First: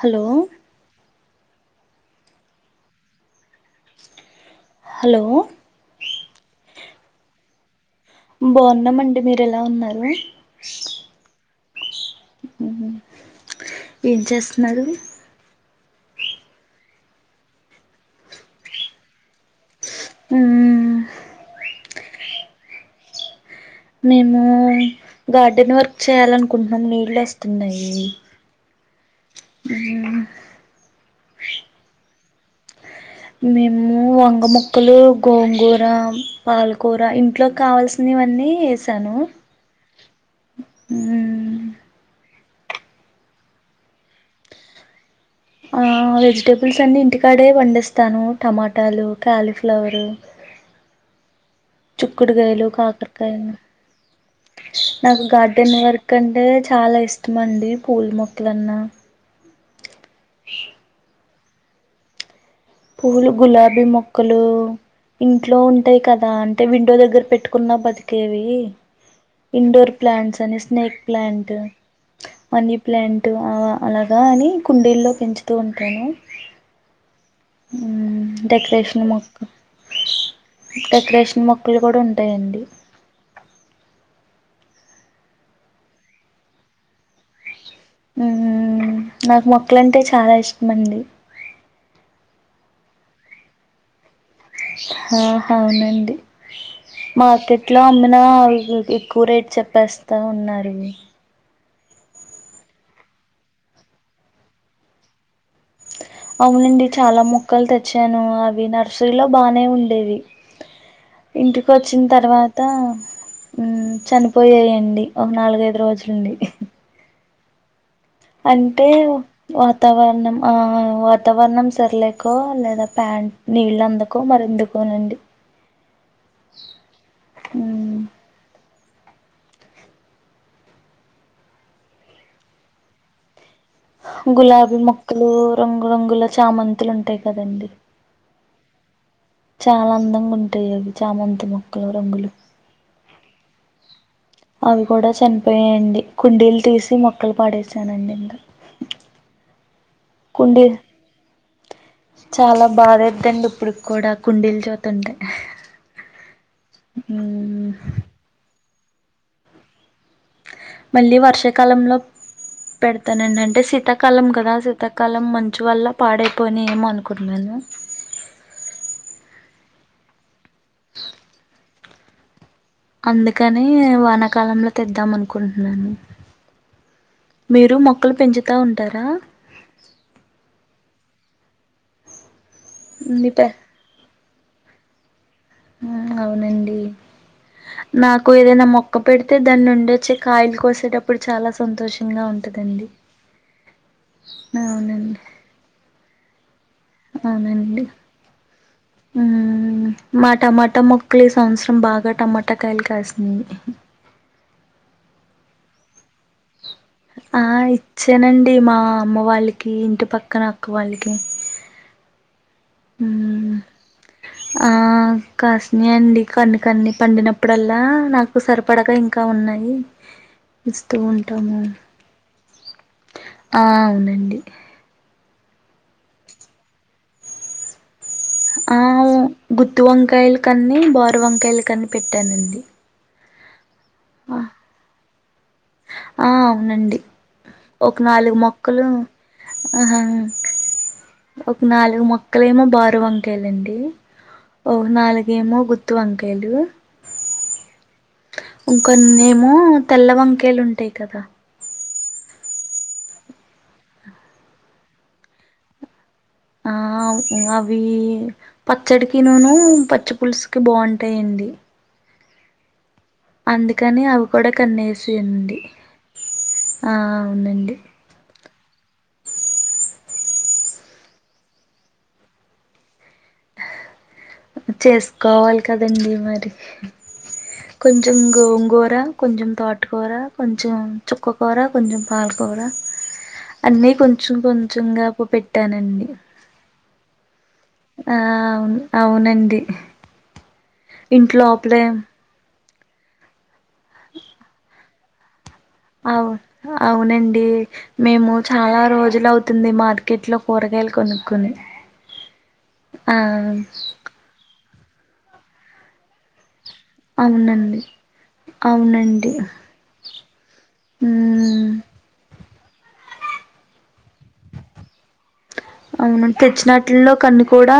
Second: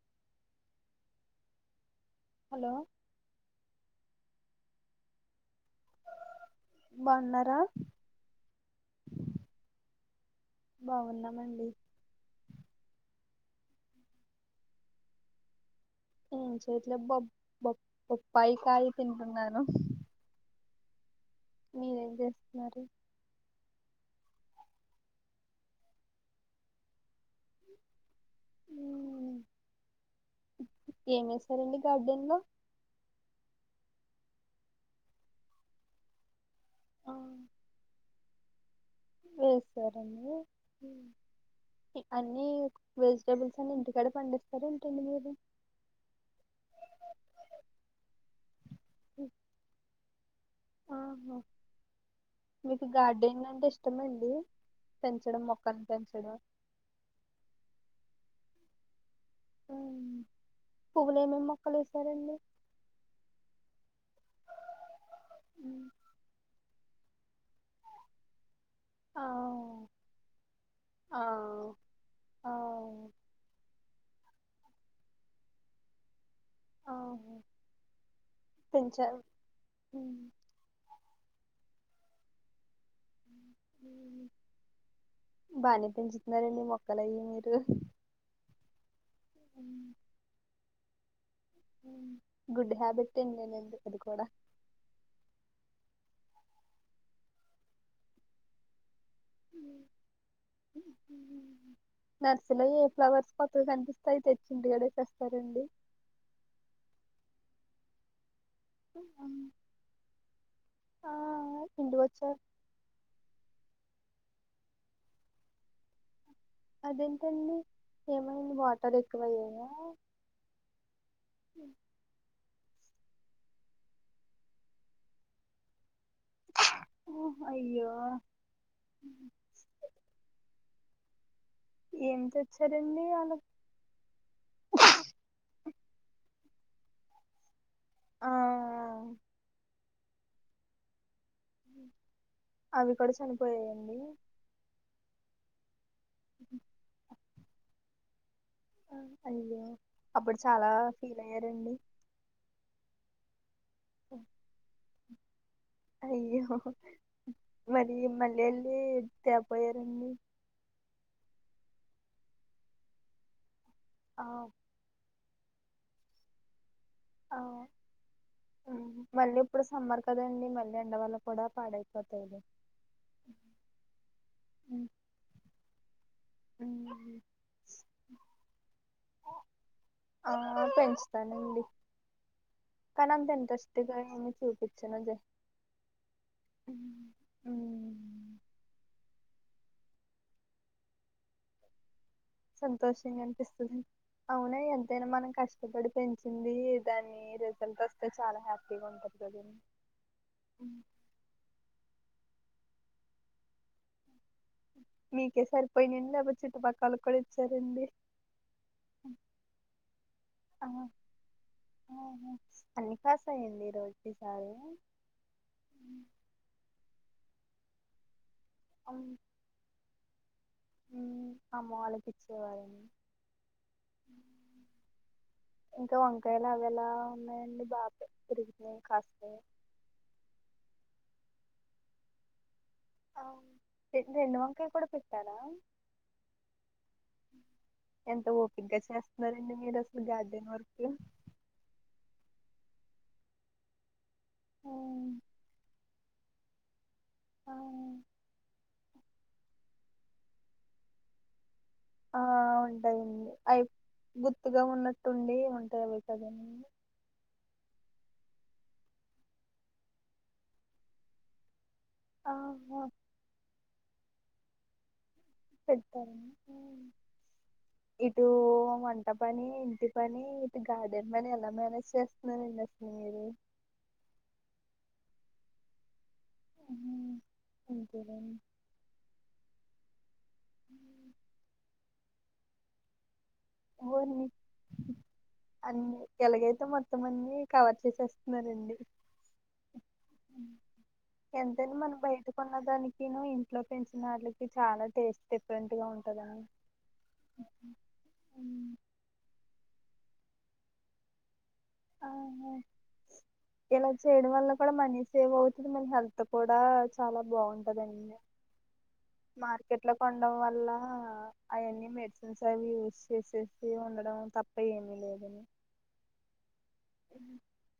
Hello hello hello బాగున్నారా బాగున్నామండి మీరు ఎలా ఉన్నారు బాగున్నామండి హ్మ్ ఏం చేస్తున్నారు ఎం చేయట్లేదు బొప్ బొప్ బొప్పాయి కాయ తింటున్నాను ఊ మీరేం చేస్తున్నారు మేము గార్డెన్ వర్క్ చేయాలనుకుంటున్నాం నీళ్లు వస్త వస్తున్నాయి ఏమి ఏసారండి గార్డెన్ లో మేము వంగ మొక్కలు గోంగూర పాలకూర ఇంట్లోకి కావాల్సిని వ నే ఎస్ వేసారాండి మ్మ్ మీ వెజిటేబుల్స్ అన్ని ఇంటికాడ పండిస్తారు ఏంటడి మీరు ఆ వెజిటేబుల్స్ అన్ని ఇంటికాడే పండిస్తాను టమాటాలు కాలీఫ్లవర్ ఆహో చుక్కుడుకాయలు కాకరకాయలు అంటే ఇష్టమండి నాకు పెంచడం గార్డెన్ మొక్కలు వర్క్ పెంచడం అంటే చాలా ఇష్టమండి పూల మొక్కలు లన్నా పువ్వులు ఏమే మొక్కలు వేసారండి పూలు గులాబీ మొక్కలు ఇంట్లో ఉంటాయి కదా అంటే వి డో దగ్గర పెట్టుకున్నా బతికేవి ఆ ఇండోర్ ప్లాంట్స్ అని స్నేక్ ఆ ప్లాంట్ ఆ మనీ ప్లాంట్ ఆ అలాగా అని కుండీల్లో పెంచుతూ ఉంటాను ఓ డెకరేషన్ మకు డెకరేషన్ చి మొక్కలు కూడా ఉంటాయండి బానే పెంచుతున్నారండి మొక్కల అవి మీరు నాకు మొక్కలంటే చాలా ఇష్టమండి గుడ్ హ్యాబిట్ ఏం నేను ఎందుకు అది కూడా ఆ అవునండి మార్కెట్ లో అమ్మిన ఎక్వరేట్ చెప్పేస్తా ఉన్నారు నర్సరలో ఏ ఫ్లవర్స్ కొత్తగా కనిపిస్తాయి తెచ్చిం ఇంటి కడ వకస్తారండి అవునండి చాలా మొక్కలు తెచ్చాను అవి నర్సరీలో బాగా ఉండేవి ఆ ఇంటికి వచ్చిన తర్వాత చనిపోయాేయండి ఒక నాలుగైదు రోజులండి అదెంతండి అంటే వాతావరణం ఆ వాతావరణం సర్లేకో లేదా ప్యాంట్ నీళ్ళ అందుకో మరి ఎందుకోనండి ఓ అయ్యో ఏం తేచ్చారండి వాళ్లా గులాబీ మొక్కలు రంగురంగుల చామంతులు ఉంటాయి కదండి ఆ చాలా అందంగా ఉంటాయి అవి చాలా అంత మక్కలరంగలు అవి కూడా చనిపోయాయండి అవి కూడా చనిపోయాయండి కుండీలు తీసి మొ పాడేసానునండి ఇంకా ఆ అయ్యో అప్పుడు కుండీ చాలా ఫీల్ అయ్యారండి బాధెదండీ ఇప్పుడు కూడా కుండీల్ చోతుంటే అయ్యో మ్మ్ ఏ దెబ్బయరన్ని మళ్ళీ వర్షాకాలంలో పెడతాననంటే సి ఆ కాలం కదా సీతాకాలం మంచి వల్ల పాడైపోయిన ఏమో అన్ ఆ కున్నాను ఉమ్. మళ్ళీ ఇప్పుడు సమ్మర్ కదండి మళ్ళ ఎండ వల్ల కూడా పాడై పత ఇదు అందుకని వాన కాలంలో తెద్దాం అనుకుంటున్నా మీరు మొక్కలు పెంచుతా ఉంటారా ఆ పెంచుతానండి కనంత మీ ఇంట్రెస్ట్ గా ఏమీ చూపు ఇచ్చినజే మ్ అవునండి నాకు ఏదైనా మొక్క పెడితే దాన్నుండచ్చే కాయలు కోసేటప్పుడు చాలా సంతోషం సంతోషంగా అని అవునండి సింది అవునండి ఉంటది కదండి మా ఉమ్. టమాటా మొక్కలు ఈ సంవత్సరం బాగా టమాటా ట కాయలు కాసినయ్ మీకే సరిపోయినయండి లేపోతే చుట్టుపక్కల కూడా ఆ ఇచ్చారండి ఇచ్చానండి మా అమ్మ వాళ్ళకి ఇంటి పక్కన అక్క ఆహా, వాళ్ళకి ఆహా. అన్ని మ్మ్ కాసాయండి ఈరోజు ఈసారి ఆ కాస్ని అండి కొన్ని కొన్ని పండినప్పుడు డల్లా నాకు సరిపడగా ఇంకా ఉన్నాయి ఇస్తూ ఉంటాము అమ్మ వాళ్ళకి ఇచ్చేవారని ఆ అవునండి ఇంకా వంకాయలు అవి ఎలా ఉన్నాయండి బా ఆ గుత్తు వంకాయలు కన్నీ బోరీ వంకాయలు కని పెట్టానండి రెండు వంకాయ కూడా కారా ఆ అవునండి ఒక ఎంత నాలుగు ఓపిగ్గా మొక్కలు చేస్తున్నారండి మీరు ఆ అసలు గార్డెన్ వర్క్ ఒక నాలుగు మొక్కలు ఏమో బారు వంకాయలుండి ఒ నాలుగెమో త వంకాయలు ఇంక ఏమో తెల్లవంకాయలు ఉంటాయి కదా ఆ ఉంటాయండి అవి గుర్తుగా ఉన్నట్టుండి ఉంటాయి అవి కద ఆ అవి పచ్చడికి నూను పచ్చి పులుసుకి బాగుంటాయండి ఆ అందుకని అవి కూడా కన్ పెతార అవునండి ఇటు వంట పని ఇంటి పని, ఇటు గార్డెన్ పని ఎలా మేనేజ్ చేస్తున్నారండి అసలు మీరు. చేస్కోవాలి కదండి. మరి కొంచం అంతేనండి గోంగూర, కొంచం తోట్. కూర కొంచెం, చుక్కకూర, కొంచెం పాలకూరా. అన్నీ ఓర్ని కొంచెం కొంచెంగా [unintelligible] అన్ని పెట్టానండి. ఎలాగైతే మొత్తం అన్ని కవర్ ఆ చేసేస్తున్నారండి, అవును అవునండి ఎంతైనా ఇంట్లోపలే మనం బయటకోన్న. దానికిమే, ఇంట్లో పెంచిన అళ్ళకి చాలా టేస్ట్. డిఫరెంట్ గా అవు ఉంటదండి అవునండి, మేము చాలా రోజులు అవుతుంది, మార్కెట్ లో కూరగాయలు కొనుక్కొని. ఆహా ఆ ఇలా చేయడం వల్ల. ఇక్కడ మనీ సేవ్ అవుతుంది, మన హల్త్ కూడ్. ఆ చాలా అవునండి బాగుంటందండి. అవునండి మార్కెట్ లో కొండం వల్ల ఉమ్ అయాన్నీ మెడిసిన్స్. అవి యూస్ చేసేసి ఉండడం తప్ప ఏమీ లేదని. అవునాన్. తెచ్చినట్లోలో కన్ని కూడా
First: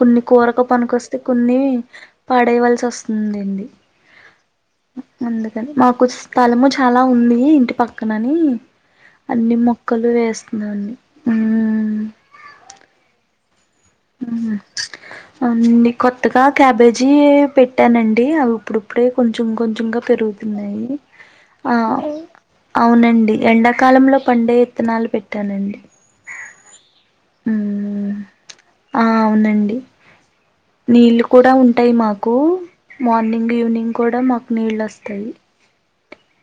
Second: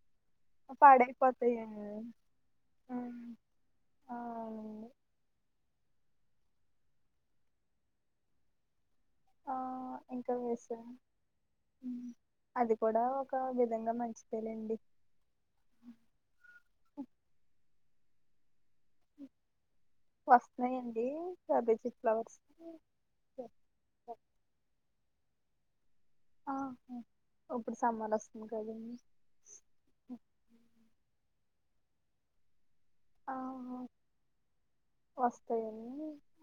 కొన్ని. కూరకు పనికికొస్తే కొన్ని, పాడైపోతాయండి పాడేయవలసి వస్తుందండి. ఆ అవునండి అందుకని మాకు స్థలము చాలా ఉంది, ఇంటి పక్కనని. ఆ అన్ని మొక్కలు ఇంకా వేస్తున్నానా వేసాను అండి హుమ్మ్. కాజాల్. అన్ని కొత్తగా, క్యాబేజీ పెట్. ట్టానండి అవి ఇప్పుడు. అప్పుడే కొంచెం కొంచెంగా పెరుగుతున్నాయి. వస్తున్నాయండి ఆ అభిజిత్ ఫ్లవర్స్ అవునండి, ఎండాకాలంలో పండే విత్తనాలు పెట్టానండి. ఆ. ఇప్పుడు మ్మ్ సమ్మార్ వస్తుంది కదండి. ఆ అవునండి నీళ్ళు కూడా ఉంటాయి మాకు. ఆ మార్నింగ్, ఈవినింగ్ కూడా మాకు నీళ్ళొస్తాయి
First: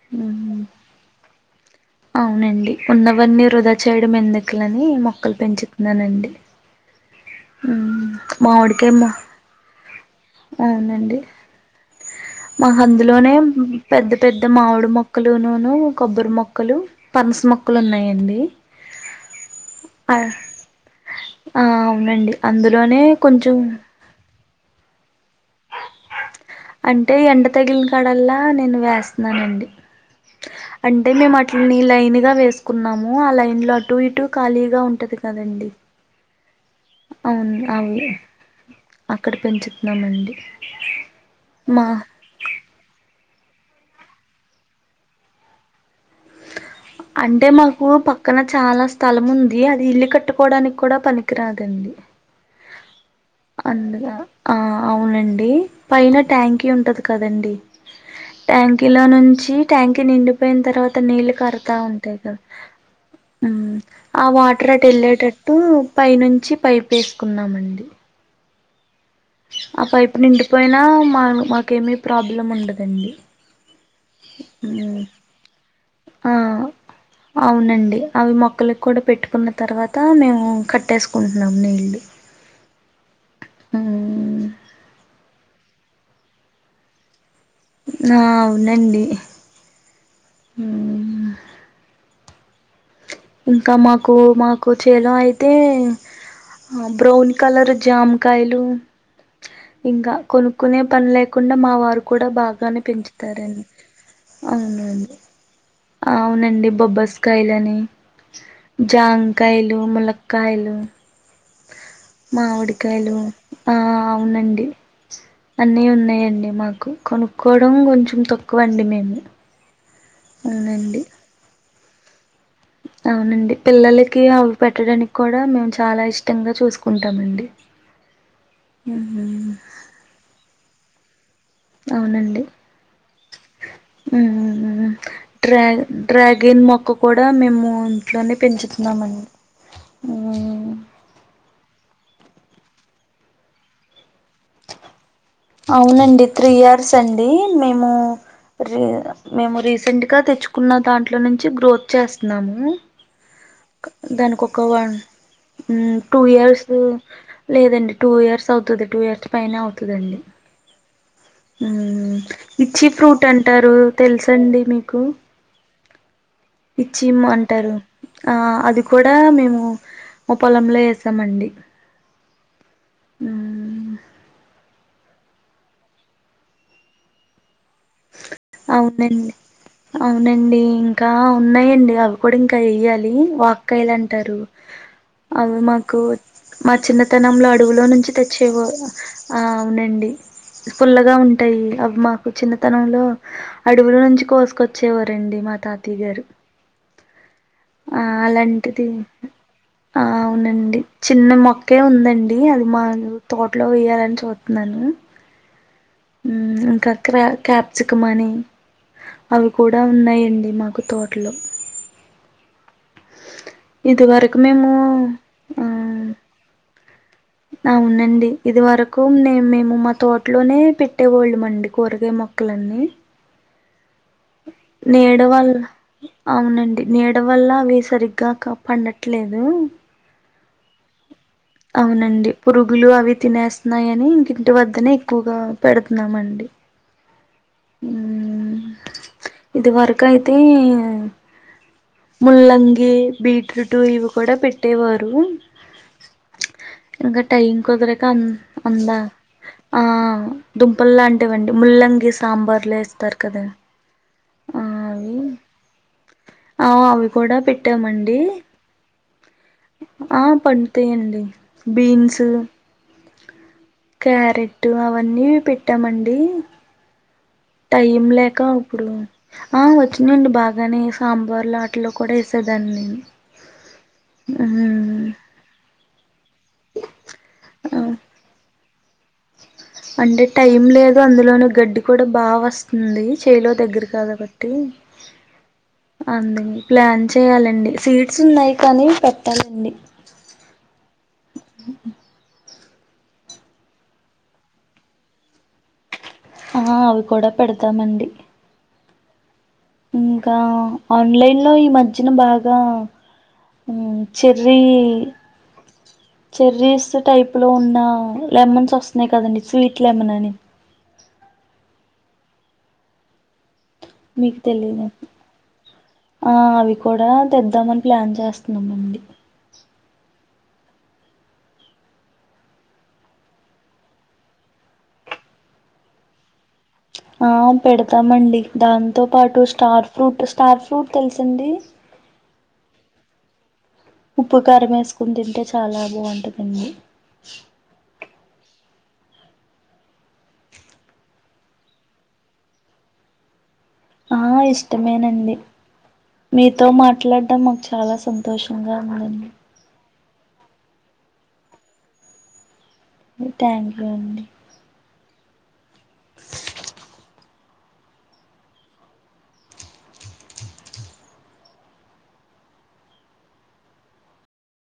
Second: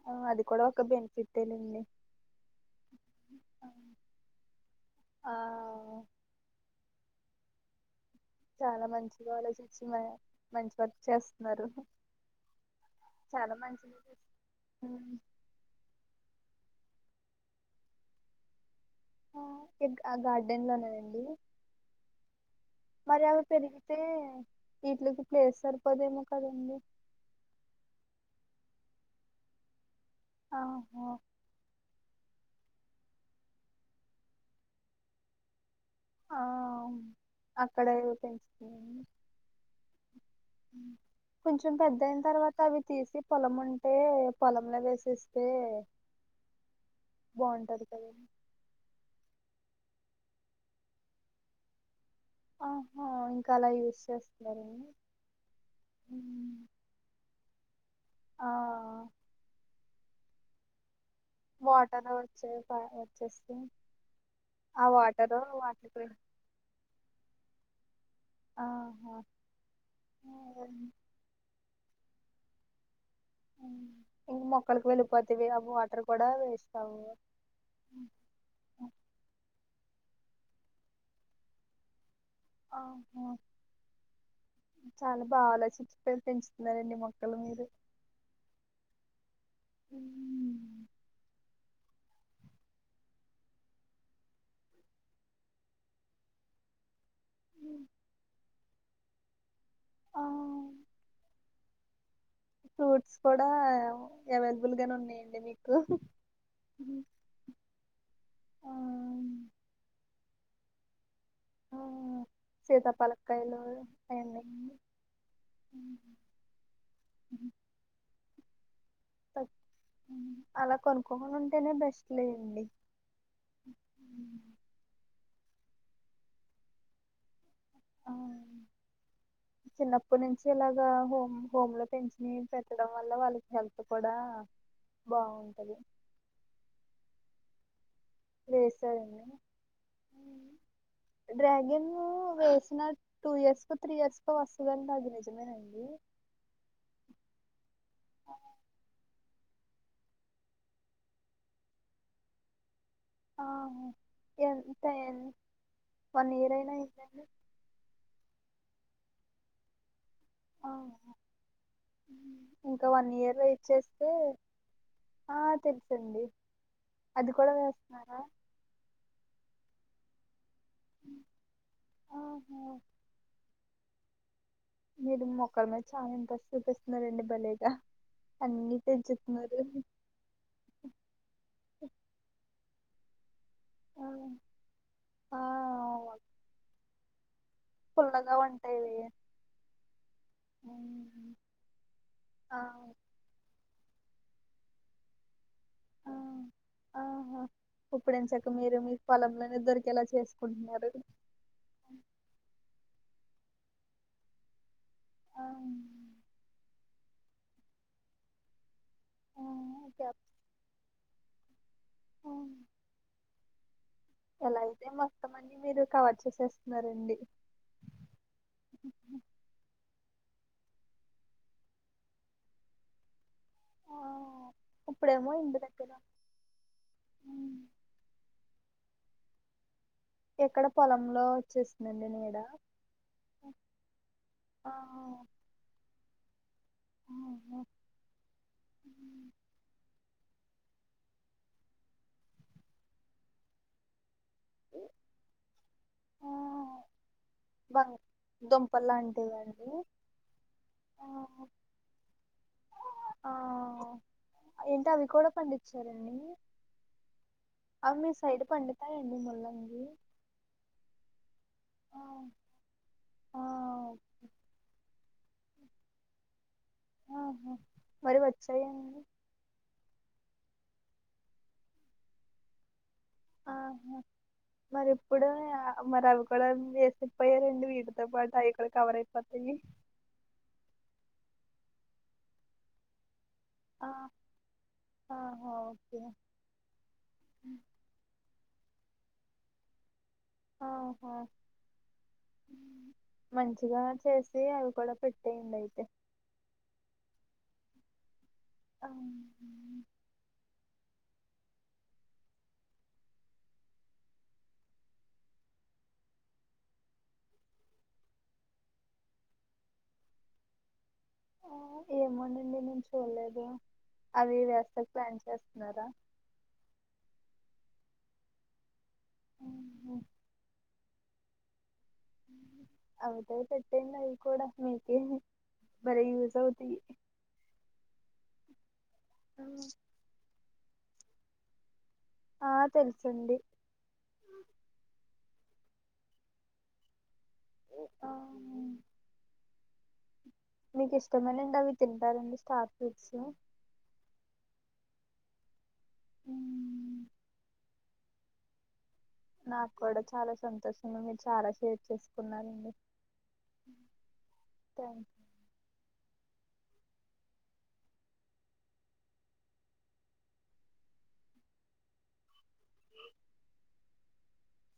ఆ అది కూడా ఒక బెన్ఫిట్. తెలుండి. అవునండి ఉన్నవన్నీ వృధా చేయడం ఎందుక్లని, ఆ మొక్కలు పెంచుతున్నానండి. ఉమ్. చాలా మంచిగా ఆలోచించి. మే. అవునండి మాక్ అందులోనే చాలా మంచిది పెద్ద పెద్ద మామిడి మొక్కలునూను, కొబ్బరి మొక్. మొక్కలు, పనస మొక్కలు ఉన్నాయండి. ఆ ఆ గార్డెన్ లోనే అండి. అవునండి అందులోనే మరి అవి కొంచెం పెరిగితే ఇట్లకి అంటే ఎండ తగిలిన కాడల్లా నేను వేస్తా వేస్తున్నానండి. ఆహా అంటే మేము అట్లా నీళ్లు తాగినయ్ వేసుకున్నాము. ఆ లైన్ లో అటు ఇటు ఖాళీగా ఉంటది కదండి. అవును అక్కడ అవి పెంచున్నా అక్కడ పెంచుతున్నామండి కొంచెం మా పెద్దయిన తర్వాత అవి తీసి పొలం ఉంటే పొలంలో వేసేస్తే అంటే బాగుంటది మాకు కదండి పక్కన చాలా స్థలం ఉంది. అది ఇల్ కట్టుకోవడానికి కూడా పనికిరాదండి. ఆ అందుగా ఆ అవునండి పైన ఉమ్. ట్యాంకీ ఉంటది. కదండి ఆ ట్యాంకీలో నుంచి ట్యాంకీ నిండిపోయిన తర్వాత అంత నీళ్ళు కరతా వాటర్ ఉంటాయి కదా వచ్చే ప- వచ్చేస్తే ఆ వాటర్ ఆ అటు వాటరు వెళ్ళేటట్టు వాటికి పై నుంచి పైప్ వేసుకున్నామండి. ఆ ఆ పైపు నిండిపోయినా మా మాకేమి ప్రాబ్లం ఉండదండి. ఇంక మొక్కలకి వెళ్ళిపోతవి ఆ వాటర్ కూడా ఆ వేస్ట్ అవ్వవు అవునండి అవి మొక్కలకి కూడా పెట్టుకున్న తర్వాత మేము కట్టేసుకుంటున్నాం నీళ్ళు ఆ [unintelligible] పావుల చిచ్చ పె పెంచుతున్నారండి మొ ఆ అవునండి హ్మ్ ఇంకా మాకు మాకు చేలో అయితే బ్రౌన్ కలర్ ఉమ్. జామకాయలు ఇంకా ఆ కొనుకునే పని లేకుండా మా వారు కూడా బాగానే ఫ్రూట్స్ కూడా పెంచుతారండి అవైలబుల్ గానే అవునండి ఉన్నాయండి మీకు అవునండి బొబ్బస్కాయలు అని ఆ జామకాయలు, ములక్క కాయలు ఆ మామిడికాయలు సీతాఫలకాయలు ఆ అవునండి. అయన్నీ అన్ని ఉన్నాయండి మాకు కొనుక్కోవడం కొంచెం తక్కువ కు వండి మీర్ అలా కొనుక్కోకుండా ఉంటేనే బెస్ట్ లే అవునండి పిల్లలకి అవి పెట్టడానికి కూడా మేం చాలా ఇష్టంగా చూసుకుంటామండి మ్మ్ [inaudible] చిన్నప్పటి నుంచి ఇలా రాదేమో అవునండి హెల్త్ కూడా ఊ బాగుంటది డ్రాగన్ డ్రాగన్ మొక్క కూడా మేము ఔన్ ట్లోనే పెంచుతున్నామన్ వేసారండి ఊ ఊ వేసిన టూ ఇయర్స్ కో త్రీ ఇయర్స్ కో వస్తుదండి అది నిజమేనండి అవునండి త్రీ ఇయర్స్ అండి మేము రీ మేము రీసెంట్ గా తెచ్చుకున్న దాంట్లో నుంచి గ్రోత్ చేస్తున్నాను ఆ దానికి ఒక ఎంత వన్ ఎంత ఊ టూ వన్ ఇయర్ ఇయర్స్ అయినా అయిందండి లేదండి టూ ఇయర్స్ అవుతది టూ ఇయర్స్ పైనే అవుతదండి ఆ ఇంకా ఇచ్చి వన్ ఫ్రూట్ ఇయర్ వెయిట్ అంటారు చేస్తే తెలుసండి మీకు ఆ తెలుస్తుంది ఇచ్చిమ్ అంటారు ఆ అది కూడా ఆ మేము ముప్ పొలంలో ఏసామండి ఆహా మ్మ్ మీరు మొక్కల మీద చాలా ఇంట్రెస్ట్ చూపిస్తున్నారండి బలే అవునండి అవునండి ఇంకా ఉన్నాయండి అవి కూడా ఇంకా ఎయ్యాలి. లీ వా ఆ కయిలంటారు ఆ, అవి మాకు మా చిన్నతనంలో అడవులో నుంచి పుల్లగా తెచ్చే వు ఉంటాయివి ఆ అవునండి పుల్లగా ఉంటాయి అవి మాకు చిన్న ఆ తనంలో అడవులో నుంచు కోసుకొచ్చేవారండి మా తాతయ్య ఆ గారు ఆహా ఆ ఇప్పుడు ఎంచక్క మీరు అలాంటిది మీ పొలంలోనే ఆ దొరికేలా అవునండి చేసుకుంటున్నారు చిన్న మొక్కే ఉందండి అది మా తోట్లో వెయ్యాలని చూత్నాను ఆ, మ్మ్ ఇంక క్ర కాప్సికం అని ఆ, అవి కూడా ఓకే. ఉన్నాయండి మాకు తో ట్లో ఆ, ఇది వరకు ఎలా మేము అయితే మొత్తం అన్ని ఆ మీరు కవర్ చేసేస్తున్నారండి అవునండి ఇది వరకు ఆ నే మేము మా తో ట్లోనే పెట్టేవోళ్ళమండి కూరగాయ మొక్కలన్నీ ఆ నీడ ఇప్పుడేమో వల్ల ఇంటి దగ్గర అవునండి నీడ వల్ల అవి సరిగ్గా క పండట్ ట్లేదు ఎక్కడ పొలంలో వచ్చేస్తుందండి అవునండి నీడ పురుగులు అవి తినేస్తున్నాయని ఇంకింటి ఆ వద్దనే ఎక్కువగా పెడుతున్నామండి. మ్మ్. ఊ ముళ్లంగి బీట్రూట్ ఇవి కూడా పెట్టేవారు. ఆ ఇంగా టైం వం కుదరక అన్ దుంపలు అందా లాంటివండి ఆ దుంపల్ లాంటివండి ముల్లంగీస్ సాంబార్లో ఎస్తారు ఆ కదా ఏంటి అవి కూడా పండించ్చార అండి ఆ అవి కూడా అవి మీ పెట్టామండి సైడ్ పండుతాయండి ముల్లంగి ఆ పండుతాయండి ఆ బీన్స్ క్యారెట్టు అవన్నీ పెట్టామండి. ఆహా టైం మరి లేకా ఇప్పుడు వచ్చాయండి ఆ వచ్చ ఆ అండి బాగానే సాంబార్లో అట్లా కూడా వేసేదాన్ని. ఆహా నేను మరి ఇప్పుడు ఉమ్ య మరి అవి కూడా వేసిపోయారండి వీటితో పాటు అవి కూడా కవరైటట్టివి. అంటే టైం లేదు అందులోనే గడ్డి కూడా బాగా వస్తుంది. చేలో దగ్గర ఆ, కాబట్టి ఆహా ఓకే అందు ప్లాన్ చేయాలండి సీట్స్ ఉన్నాయి. కాని పెట్టాలండి. ఆహా ఊ మంచిగా చేసి అవి కూడా పెట్టేయండి అయితే ఆ అవి కూడా పెడతామండి. ఆ, ఇంకా ఆన్లైన్ లో ఈ మధ్యన బాగా ఊ చెర్రీ చెర్రీస్ టైప్ లో ఉన్న లెమన్స్ వస్తున్నాయి కదండి స్వీట్ లెమన్ అని ఏమోండి నేనేం చూల్లేదు. మీకు తెలిదు ఆ అవి కూడా తెద్దామని ప్లాన్ చేస్తున్నామండి. ఓహో అయితే పెట్టేయండి అవి కూడా మీకేం భలే యూస్ అవు ఆ పెడతామండి దాంతో తెలిసింది, ఆ తెలుసండి. ఉప్పు కారం వేసుకొని తింటే చా చాలా బాగుంటదండి. ఆ, మీకు ఇష్టమేనండి అవి తింటారండి స్టార్ ఫ్రూట్స్ ఆ ఇష్టమేనండి. మీతో మాట్లాడడం మాకు చాలా స సంతోషంగా ఉందండి నాక్ కూడా చాలా సంతోషంగా మీరు చాలా షేర్ చేసుకున్నారండి. థ్యాంక్ యూ అండి. థ్యాంక్